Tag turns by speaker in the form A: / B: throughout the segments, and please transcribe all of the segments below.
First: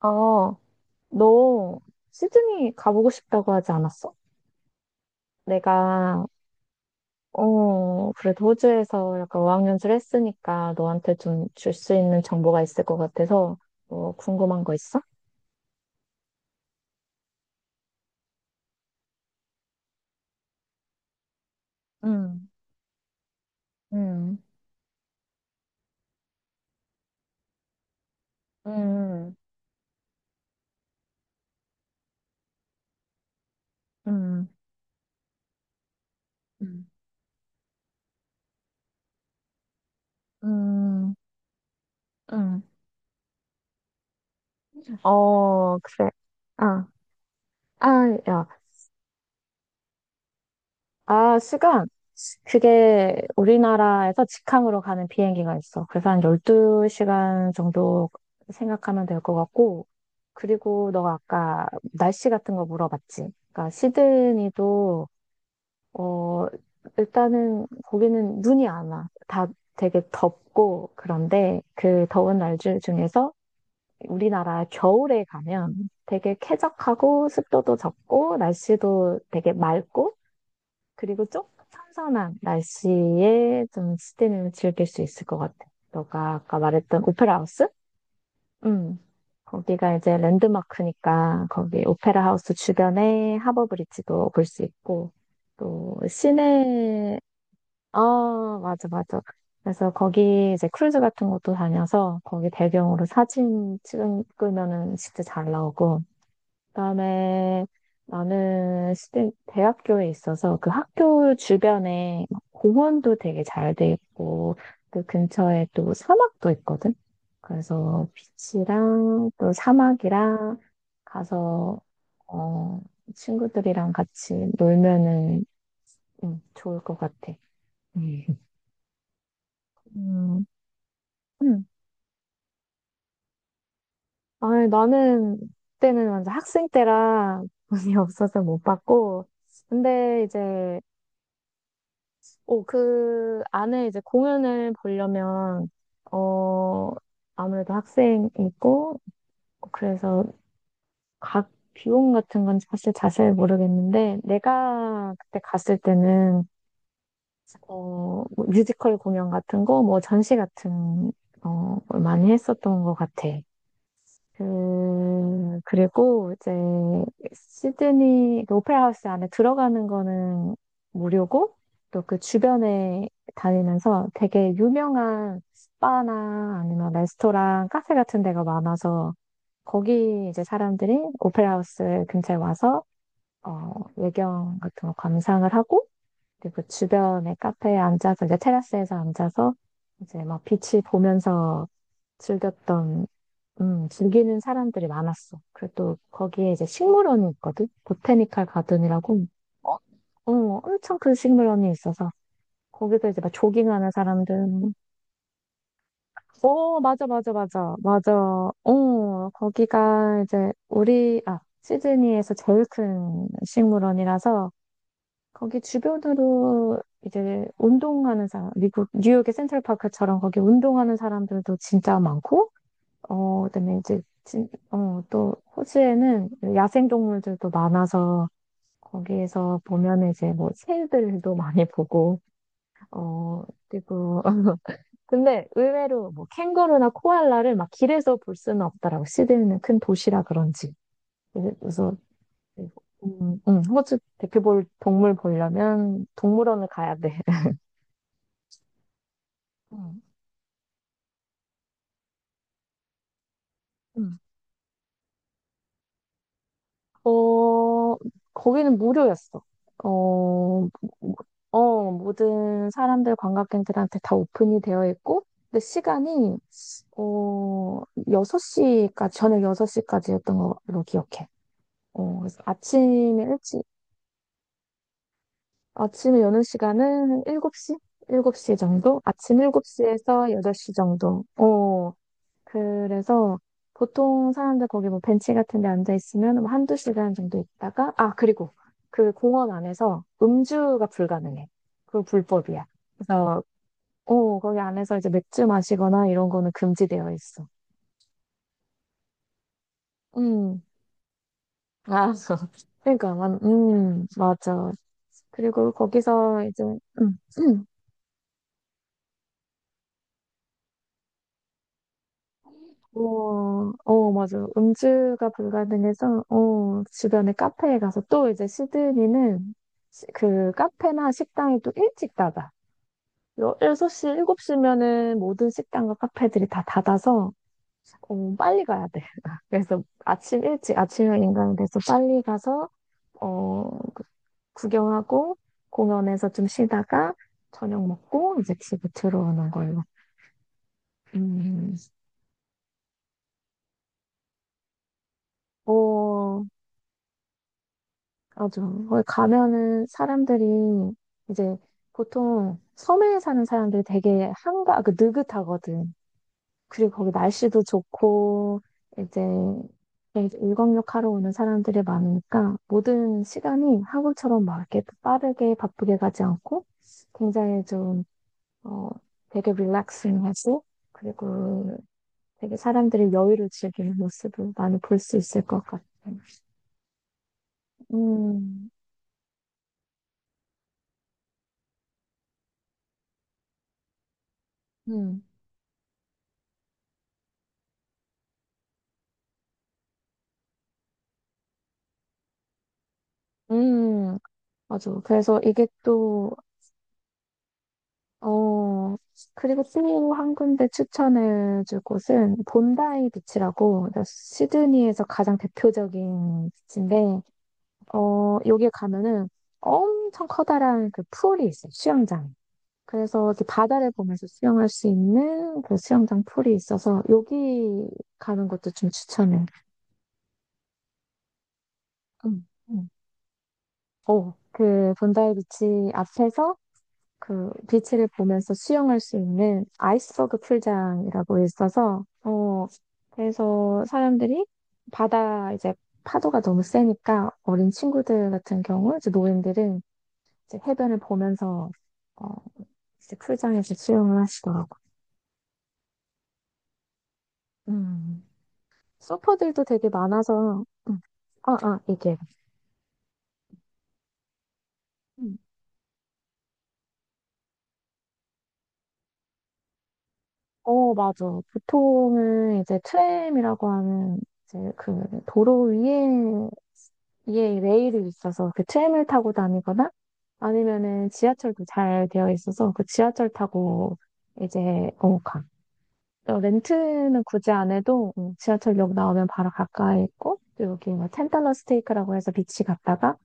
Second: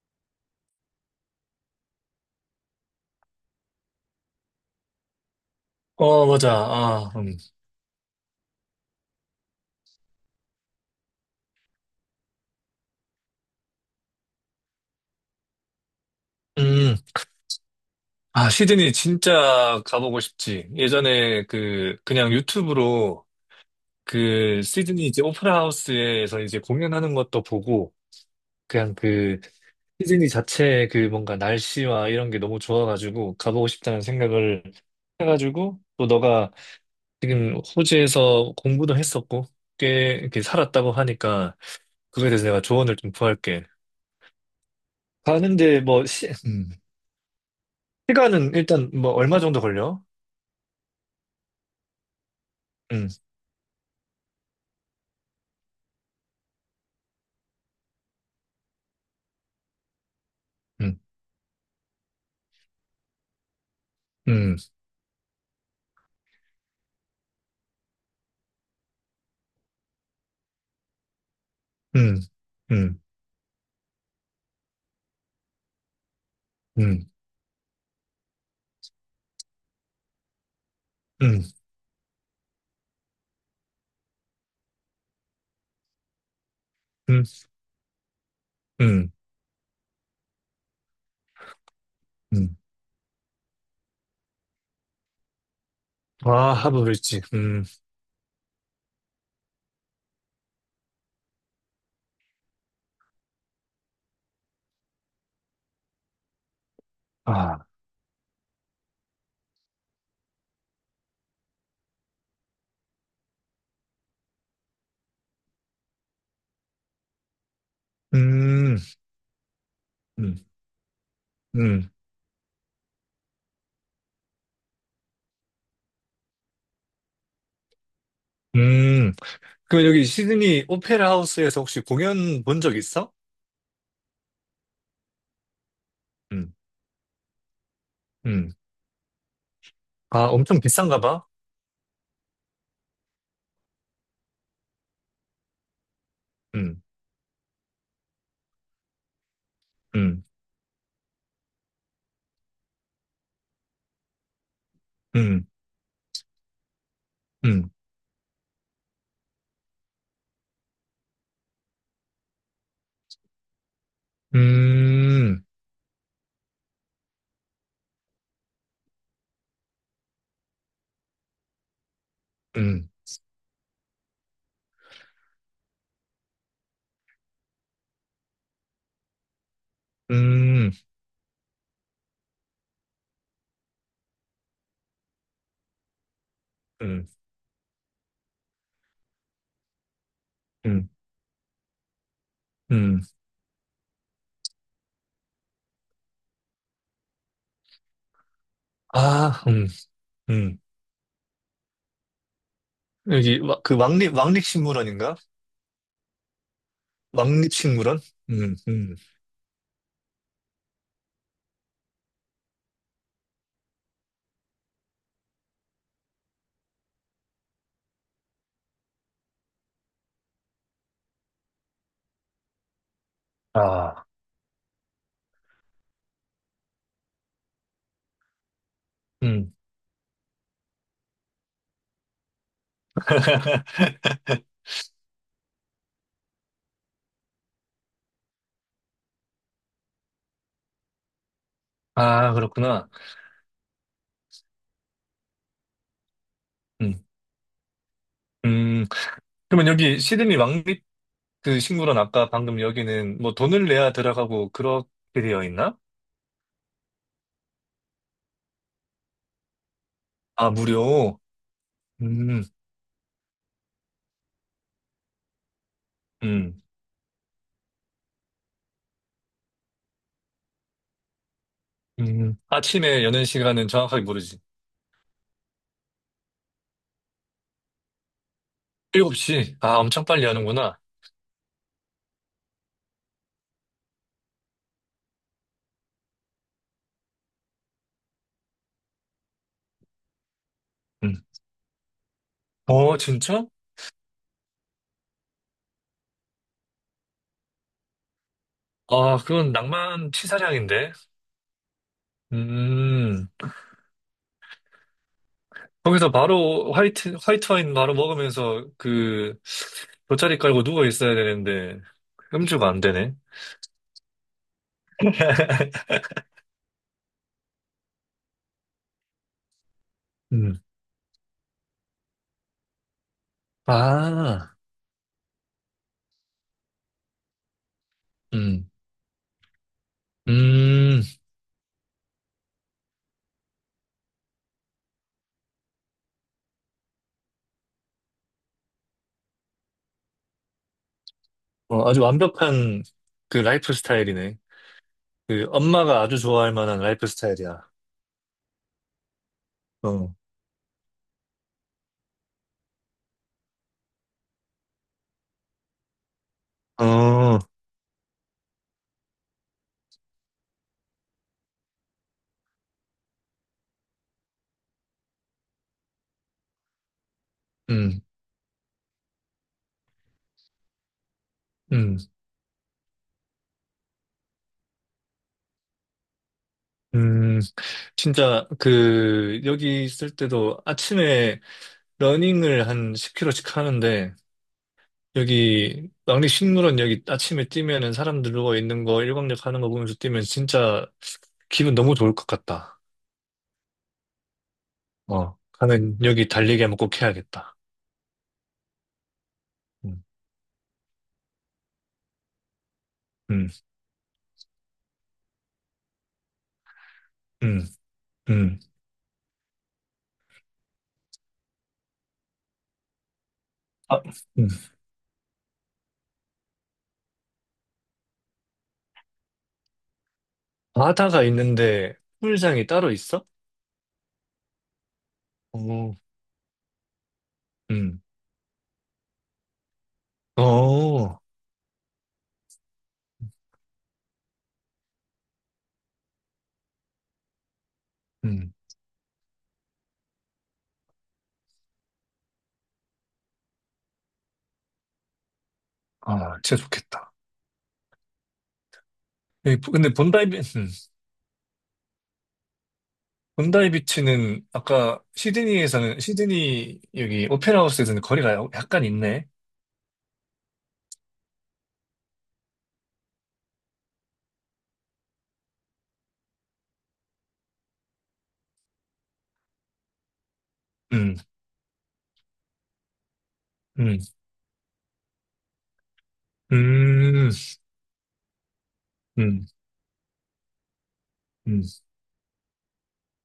A: 어, 너 시드니 가보고 싶다고 하지 않았어? 내가,
B: 어, 맞아. 아,
A: 그래도 호주에서 약간 어학연수를 했으니까 너한테 좀 줄 수 있는 정보가 있을 것 같아서, 뭐, 궁금한 거 있어?
B: 음. 아, 시드니 진짜 가보고 싶지. 예전에 그냥
A: 응,
B: 유튜브로
A: 응,
B: 그 시드니 이제 오페라 하우스에서 이제 공연하는 것도 보고, 그냥
A: 응,
B: 그 시드니 자체의 그 뭔가 날씨와 이런 게 너무 좋아가지고 가보고 싶다는
A: 응,
B: 생각을 해가지고, 또 너가
A: 응,
B: 지금 호주에서 공부도 했었고, 꽤 이렇게 살았다고
A: 응,
B: 하니까, 그거에 대해서 내가
A: 응.
B: 조언을 좀 구할게.
A: 어,
B: 가는데 뭐,
A: 그래. 아, 아, 야,
B: 시간은 일단 뭐 얼마 정도 걸려?
A: 시간.
B: 음,
A: 그게 우리나라에서 직항으로 가는 비행기가 있어. 그래서 한 12시간 정도 생각하면 될 것 같고. 그리고
B: 음,
A: 너가 아까 날씨 같은 거 물어봤지. 그러니까
B: 음,
A: 시드니도, 어, 일단은 거기는 눈이 안 와. 다 되게 덥고, 그런데 그
B: 음,
A: 더운 날
B: 음,
A: 중에서 우리나라 겨울에 가면 되게
B: 음,
A: 쾌적하고 습도도 적고 날씨도 되게 맑고 그리고 좀
B: 음,
A: 선선한 날씨에 좀 스테미를 즐길 수 있을 것 같아. 너가 아까 말했던
B: 음,
A: 오페라 하우스? 음.
B: 음,
A: 거기가 이제 랜드마크니까 거기 오페라 하우스
B: 음.
A: 주변에 하버 브릿지도 볼 수 있고 또
B: 아, 하부
A: 시내.
B: 빌지.
A: 아, 맞아, 맞아. 그래서 거기 이제 크루즈 같은 것도 다녀서 거기 배경으로 사진 찍으면은 진짜 잘 나오고, 그다음에
B: 아,
A: 나는 대 대학교에 있어서 그 학교 주변에 공원도 되게 잘 돼 있고 그 근처에 또 사막도 있거든. 그래서
B: 음,
A: 비치랑 또
B: 음,
A: 사막이랑 가서
B: 음,
A: 어, 친구들이랑 같이 놀면은 좋을 것 같아. 음.
B: 음. 그럼 여기
A: 음,
B: 시드니 오페라 하우스에서
A: 음.
B: 혹시 공연 본 적 있어?
A: 아니, 나는 그때는 완전
B: 음,
A: 학생 때라 돈이 없어서
B: 음.
A: 못 받고 근데
B: 아, 엄청
A: 이제,
B: 비싼가 봐.
A: 오, 그 안에 이제 공연을 보려면,
B: 음,
A: 어, 아무래도 학생이고, 그래서
B: 음,
A: 각 비용 같은 건 사실 자세히 모르겠는데, 내가 그때
B: 음,
A: 갔을 때는,
B: 음,
A: 뭐 뮤지컬 공연 같은 거, 뭐 전시 같은, 걸 많이 했었던 것 같아.
B: 음,
A: 그리고 이제 시드니 그 오페라 하우스 안에 들어가는 거는 무료고 또 그
B: 음,
A: 주변에 다니면서 되게 유명한 바나 아니면 레스토랑, 카페 같은 데가 많아서 거기 이제
B: 음,
A: 사람들이 오페라 하우스 근처에 와서 외경 같은 거 감상을 하고 그리고
B: 음,
A: 주변에 카페에 앉아서 이제 테라스에서 앉아서 이제 막 빛이
B: 음,
A: 보면서
B: 음.
A: 즐겼던, 즐기는 사람들이 많았어. 그래도 거기에 이제 식물원이 있거든? 보테니컬 가든이라고.
B: 아,
A: 어, 어,
B: 음.
A: 엄청 큰 식물원이 있어서. 거기서 이제 막
B: 그
A: 조깅하는 사람들.
B: 왕립식물원인가?
A: 어, 맞아, 맞아, 맞아,
B: 왕립식물원?
A: 맞아.
B: 음, 음.
A: 거기가 이제 우리, 아, 시드니에서 제일 큰 식물원이라서 거기 주변으로 이제 운동하는 사람, 미국, 뉴욕의 센트럴파크처럼 거기 운동하는 사람들도 진짜 많고, 그다음에 이제
B: 아,
A: 또 호주에는 야생 동물들도 많아서
B: 음.
A: 거기에서 보면 이제 뭐 새들도 많이 보고. 어, 그리고 근데 의외로 뭐 캥거루나 코알라를 막 길에서 볼 수는 없더라고. 시드니는 큰 도시라 그런지. 그래서
B: 아, 그렇구나.
A: 호주 대표 볼 동물 보려면 동물원을 가야
B: 음,
A: 돼.
B: 음, 그러면 여기
A: 음,
B: 시드니 왕립 그 식물원 아까 방금 여기는 뭐 돈을 내야
A: 음.
B: 들어가고 그렇게 되어 있나?
A: 어, 거기는 무료였어.
B: 아,
A: 어,
B: 무료. 음,
A: 모든 사람들, 관광객들한테 다 오픈이 되어 있고, 근데 시간이,
B: 음,
A: 어, 6시까지, 저녁 6시까지였던 걸로 기억해. 어, 그래서
B: 아침에
A: 아침에
B: 여는
A: 일찍,
B: 시간은 정확하게 모르지.
A: 아침에 여는 시간은 7시? 7시 정도? 아침
B: 7시. 아, 엄청 빨리
A: 7시에서 8시
B: 하는구나.
A: 정도. 그래서 보통 사람들 거기 뭐 벤치 같은 데 앉아 있으면 뭐 한두 시간 정도 있다가, 아, 그리고 그 공원 안에서 음주가
B: 음.
A: 불가능해. 그거 불법이야.
B: 어,
A: 그래서,
B: 진짜?
A: 거기 안에서 이제 맥주 마시거나 이런 거는 금지되어 있어.
B: 아, 그건 낭만
A: 음,
B: 치사량인데.
A: 아, 그러니까,
B: 음.
A: 맞아. 그리고
B: 거기서
A: 거기서 이제,
B: 바로 화이트
A: 음,
B: 와인 바로 먹으면서 그 돗자리 깔고 누워 있어야 되는데 음주가 안 되네.
A: 맞아. 음주가 불가능해서, 주변에 카페에 가서 또 이제 시드니는 그
B: 음.
A: 카페나 식당이 또 일찍 닫아. 6시,
B: 아,
A: 7시면은 모든 식당과 카페들이 다 닫아서, 빨리
B: 음,
A: 가야 돼. 그래서 아침 일찍,
B: 음,
A: 아침형 인간이 돼서 빨리 가서, 어, 그- 구경하고, 공연에서 좀 쉬다가, 저녁 먹고, 이제 집에 들어오는 걸로. 음,
B: 어, 아주 완벽한 그 라이프 스타일이네. 그 엄마가 아주
A: 어,
B: 좋아할 만한 라이프 스타일이야.
A: 맞아. 거기 가면은
B: 어,
A: 사람들이 이제 보통 섬에 사는 사람들이 되게 한가, 그 느긋하거든. 그리고 거기
B: 어,
A: 날씨도 좋고, 이제 이제 일광욕 하러 오는 사람들이 많으니까 모든 시간이 한국처럼 막 이렇게 빠르게 바쁘게 가지 않고 굉장히
B: 음,
A: 좀, 어, 되게 릴렉싱하고 그리고
B: 음,
A: 되게 사람들이 여유를 즐기는 모습을 많이 볼 수 있을 것 같아.
B: 음. 진짜
A: 음,
B: 그 여기 있을 때도 아침에 러닝을 한 10km씩 하는데
A: 음,
B: 여기 왕립식물원 여기 아침에 뛰면은 사람들 누워 있는 거 일광욕 하는 거 보면서 뛰면 진짜 기분 너무 좋을 것 같다.
A: 음, 맞아.
B: 어,
A: 그래서 이게
B: 가면 여기
A: 또,
B: 달리기 한번 꼭 해야겠다.
A: 어, 그리고
B: 음.
A: 또 한 군데 추천해줄 곳은 본다이
B: 음,
A: 비치라고, 그러니까 시드니에서 가장 대표적인 비치인데,
B: 음, 음.
A: 여기에 가면은 엄청 커다란 그 풀이 있어요. 수영장. 그래서 이렇게 바다를
B: 아,
A: 보면서
B: 음.
A: 수영할 수 있는 그 수영장 풀이 있어서 여기 가는 것도 좀 추천해.
B: 바다가 있는데
A: 응,
B: 풀장이
A: 응.
B: 따로 있어?
A: 그 본다이 비치
B: 오,
A: 앞에서 그
B: 음,
A: 비치를 보면서 수영할 수 있는 아이스버그
B: 어,
A: 풀장이라고 있어서, 그래서 사람들이 바다 이제 파도가 너무 세니까 어린 친구들
B: 음.
A: 같은 경우 이제 노인들은 이제 해변을 보면서 어 이제 풀장에서 수영을 하시더라고.
B: 아, 진짜 좋겠다.
A: 음.
B: 예,
A: 서퍼들도 되게
B: 근데
A: 많아서 음. 이게.
B: 본다이 비치는 아까
A: 음.
B: 시드니 여기 오페라 하우스에서는 거리가 약간 있네.
A: 어, 맞아. 보통은 이제 트램이라고 하는 이제 그 도로 위에 이게 레일이 있어서 그 트램을 타고 다니거나 아니면은
B: 음,
A: 지하철도 잘 되어 있어서 그 지하철 타고
B: 음,
A: 이제 가. 또 렌트는
B: 음,
A: 굳이 안 해도, 지하철역 나오면
B: 음,
A: 바로 가까이 있고 또 여기 뭐 텐달러
B: 음,
A: 스테이크라고 해서 비치 갔다가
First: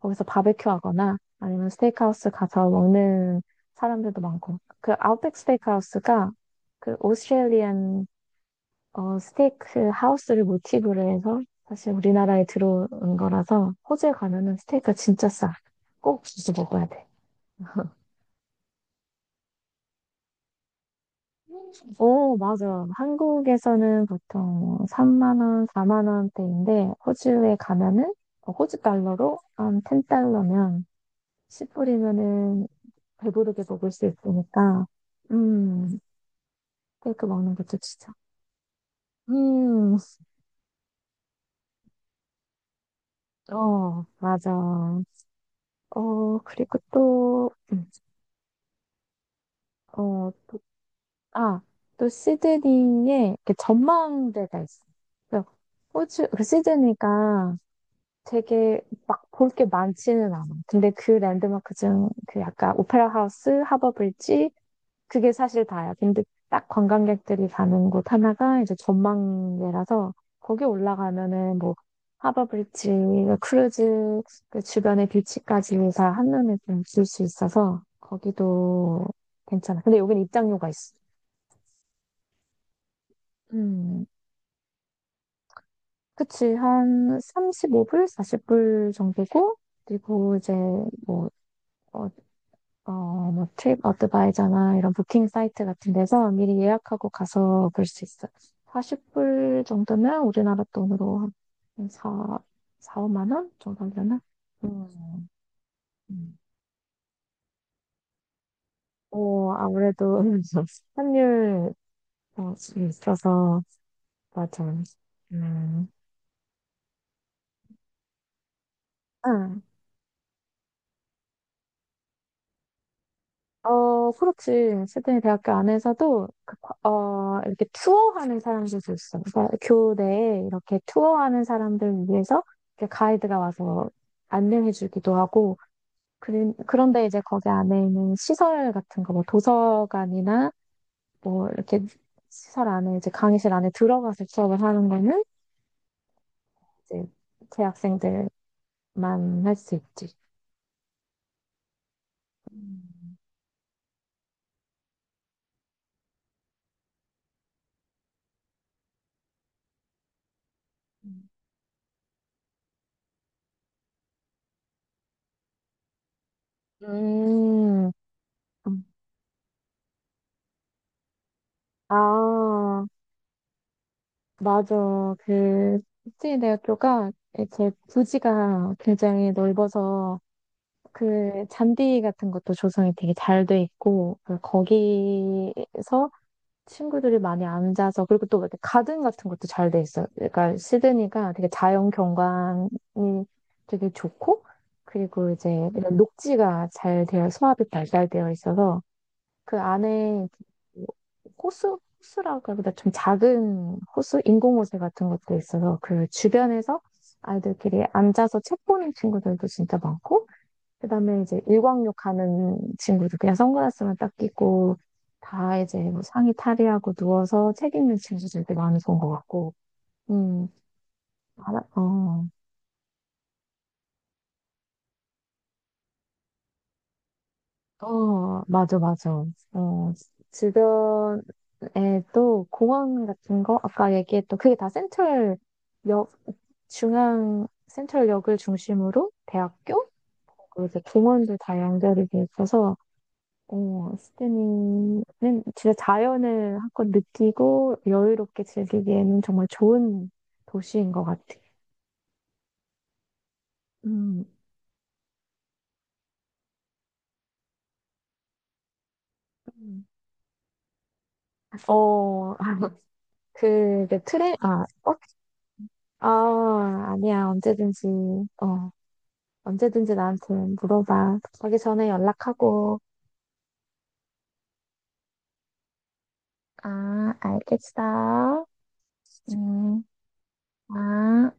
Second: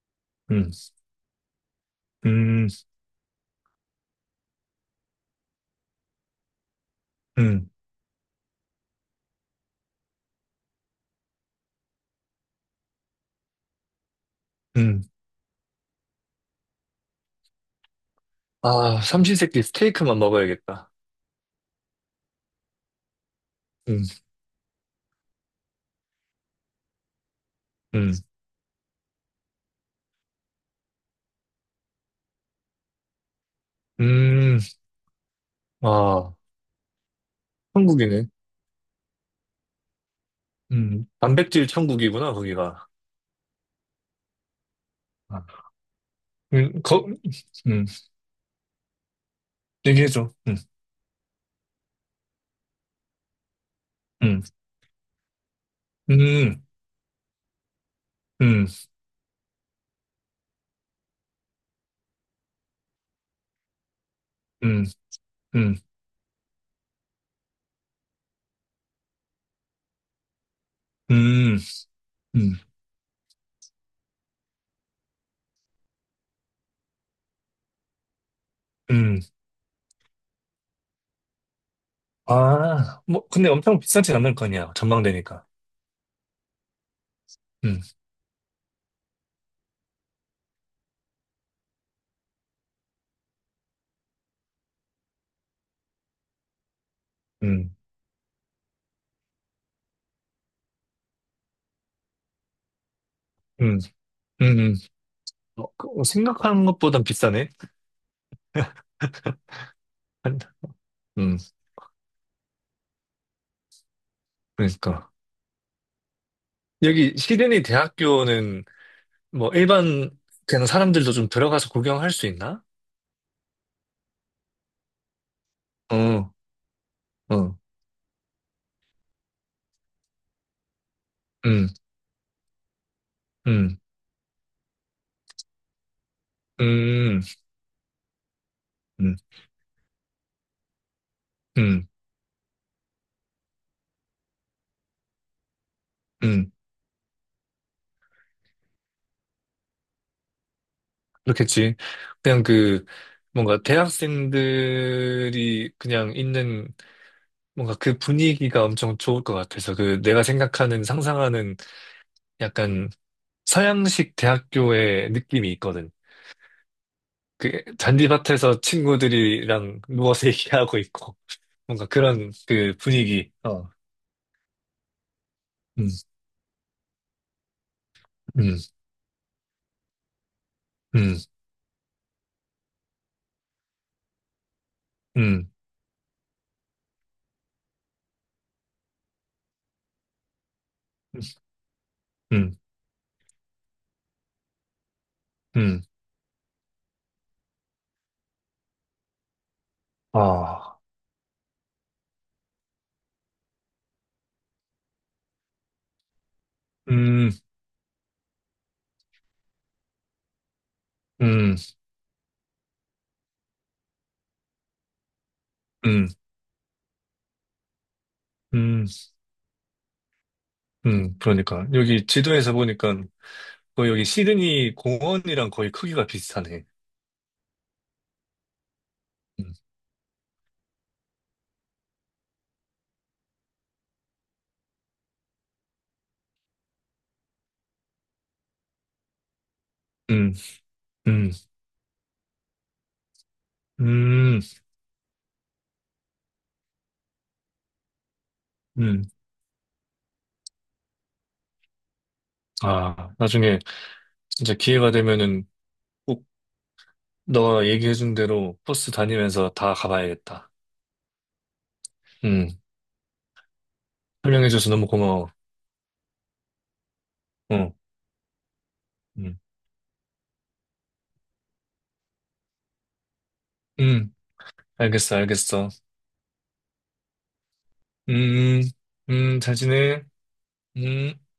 A: 거기서 바베큐
B: 음,
A: 하거나 아니면 스테이크하우스 가서
B: 음,
A: 먹는 사람들도 많고 그 아웃백 스테이크하우스가 그
B: 음,
A: 오스트레일리안 스테이크 하우스를 모티브로 해서 사실 우리나라에 들어온 거라서 호주에 가면은 스테이크가
B: 음.
A: 진짜 싸. 꼭 주스 먹어야 돼.
B: 아, 삼시세끼 스테이크만 먹어야겠다.
A: 오, 맞아.
B: 음,
A: 한국에서는 보통 3만 원, 4만 원대인데 호주에 가면은
B: 음,
A: 호주 달러로 한 10달러면, 10불이면은 배부르게 먹을 수
B: 음.
A: 있으니까, 음,
B: 아,
A: 스테이크 먹는 것도 진짜.
B: 한국이네.
A: 음,
B: 단백질 천국이구나, 거기가.
A: 어, 맞아.
B: 아,
A: 그리고
B: 거,
A: 또,
B: 음,
A: 어,
B: 얘기해줘.
A: 아, 또 시드니에 이렇게
B: 음,
A: 전망대가 있어. 그래서 호주, 그
B: 음,
A: 시드니가
B: 음,
A: 되게 막 볼 게 많지는 않아. 근데 그 랜드마크 중 그 약간 오페라 하우스, 하버 브릿지
B: 음,
A: 그게 사실
B: 음,
A: 다야. 근데 딱 관광객들이 가는 곳 하나가 이제 전망대라서 거기 올라가면은
B: 음,
A: 뭐 하버
B: 음,
A: 브릿지, 크루즈 그 주변의 뷰치까지 다 한눈에 좀 볼 수 있어서 거기도
B: 음.
A: 괜찮아. 근데 여긴 입장료가 있어.
B: 아, 뭐, 근데 엄청
A: 음.
B: 비싸진 않을 거 아니야. 전망대니까.
A: 그치, 한
B: 음,
A: 35불, 40불 정도고, 그리고 이제 뭐, 어, 뭐, 트립 어드바이저나 이런 부킹 사이트 같은 데서 미리 예약하고 가서
B: 음,
A: 볼 수 있어. 40불 정도면 우리나라 돈으로 한 4, 4, 5만 원
B: 음,
A: 정도 하려나?
B: 음, 음.
A: 음,
B: 어, 어,
A: 음.
B: 생각하는 것보단 비싸네.
A: 오, 아무래도
B: 한- 음,
A: 환율 있어서, 맞아.
B: 그러니까.
A: 음.
B: 여기 시드니 대학교는 뭐
A: 응,
B: 일반 그냥 사람들도 좀 들어가서 구경할 수 있나?
A: 그렇지. 시드니 대학교 안에서도,
B: 어, 어,
A: 이렇게 투어하는 사람들도 있어. 그러니까 교내에 이렇게 투어하는
B: 음,
A: 사람들 위해서 이렇게 가이드가
B: 음,
A: 와서 안내해주기도 하고, 그런데 이제
B: 음,
A: 거기 안에 있는 시설 같은 거,
B: 음,
A: 뭐 도서관이나 뭐 이렇게
B: 음,
A: 시설 안에, 이제 강의실 안에 들어가서 수업을 하는 거는
B: 음.
A: 이제 재학생들만 할 수 있지.
B: 그렇겠지. 그냥 그, 뭔가 대학생들이 그냥 있는 뭔가 그 분위기가 엄청 좋을 것 같아서 그 내가 생각하는 상상하는 약간 서양식 대학교의 느낌이 있거든. 그
A: 음,
B: 잔디밭에서
A: 음.
B: 친구들이랑 누워서 얘기하고 있고 뭔가 그런 그
A: 아,
B: 분위기. 어.
A: 맞아. 그,
B: 음,
A: 국제대학교가 제
B: 음,
A: 부지가 굉장히 넓어서
B: 음,
A: 그 잔디 같은 것도 조성이 되게 잘 돼 있고, 그
B: 음,
A: 거기서 친구들이 많이 앉아서, 그리고 또 이렇게 가든 같은 것도 잘 돼 있어요. 그러니까 시드니가 되게 자연
B: 음, 음.
A: 경관이 되게 좋고, 그리고 이제
B: 음.
A: 이런 녹지가 잘 되어, 소합이 발달되어 있어서 그 안에
B: 아,
A: 그 호수, 호수라 그러보다 좀 작은 호수, 인공호수 같은 것도 있어서 그 주변에서
B: 음,
A: 아이들끼리 앉아서 책 보는 친구들도 진짜 많고, 그 다음에 이제
B: 음,
A: 일광욕 하는 친구들, 그냥 선글라스만 딱 끼고, 다 이제 뭐
B: 음,
A: 상의 탈의하고 누워서 책 읽는 친구들도 많이
B: 음.
A: 본 것 같고, 음, 알아,
B: 그러니까. 여기
A: 어,
B: 지도에서 보니까 거의 여기 시드니 공원이랑 거의 크기가 비슷하네.
A: 어, 맞아, 맞아.
B: 음,
A: 어, 주변에 또 공원 같은 거, 아까 얘기했던 그게 다 센트럴 역, 중앙 센트럴역을 중심으로 대학교
B: 음,
A: 그리고 이제
B: 음,
A: 공원도 다 연결이 돼 있어서
B: 음.
A: 시드니는 진짜 자연을 한껏 느끼고 여유롭게
B: 음.
A: 즐기기에는 정말 좋은 도시인 것 같아.
B: 아, 나중에
A: 음.
B: 진짜 기회가 되면은 꼭 너가 얘기해준 대로 버스 다니면서 다
A: 음.
B: 가봐야겠다.
A: 어,
B: 음,
A: 아, 그, 내 트레, 아,
B: 설명해줘서 너무
A: 어?
B: 고마워.
A: 아, 아니야.
B: 어,
A: 언제든지, 어,
B: 음,
A: 언제든지 나한테 물어봐. 가기 전에 연락하고.
B: 음, 알겠어, 알겠어.
A: 아, 알겠어.
B: 음, 음, 잘
A: 음,
B: 지내. 음.
A: 아.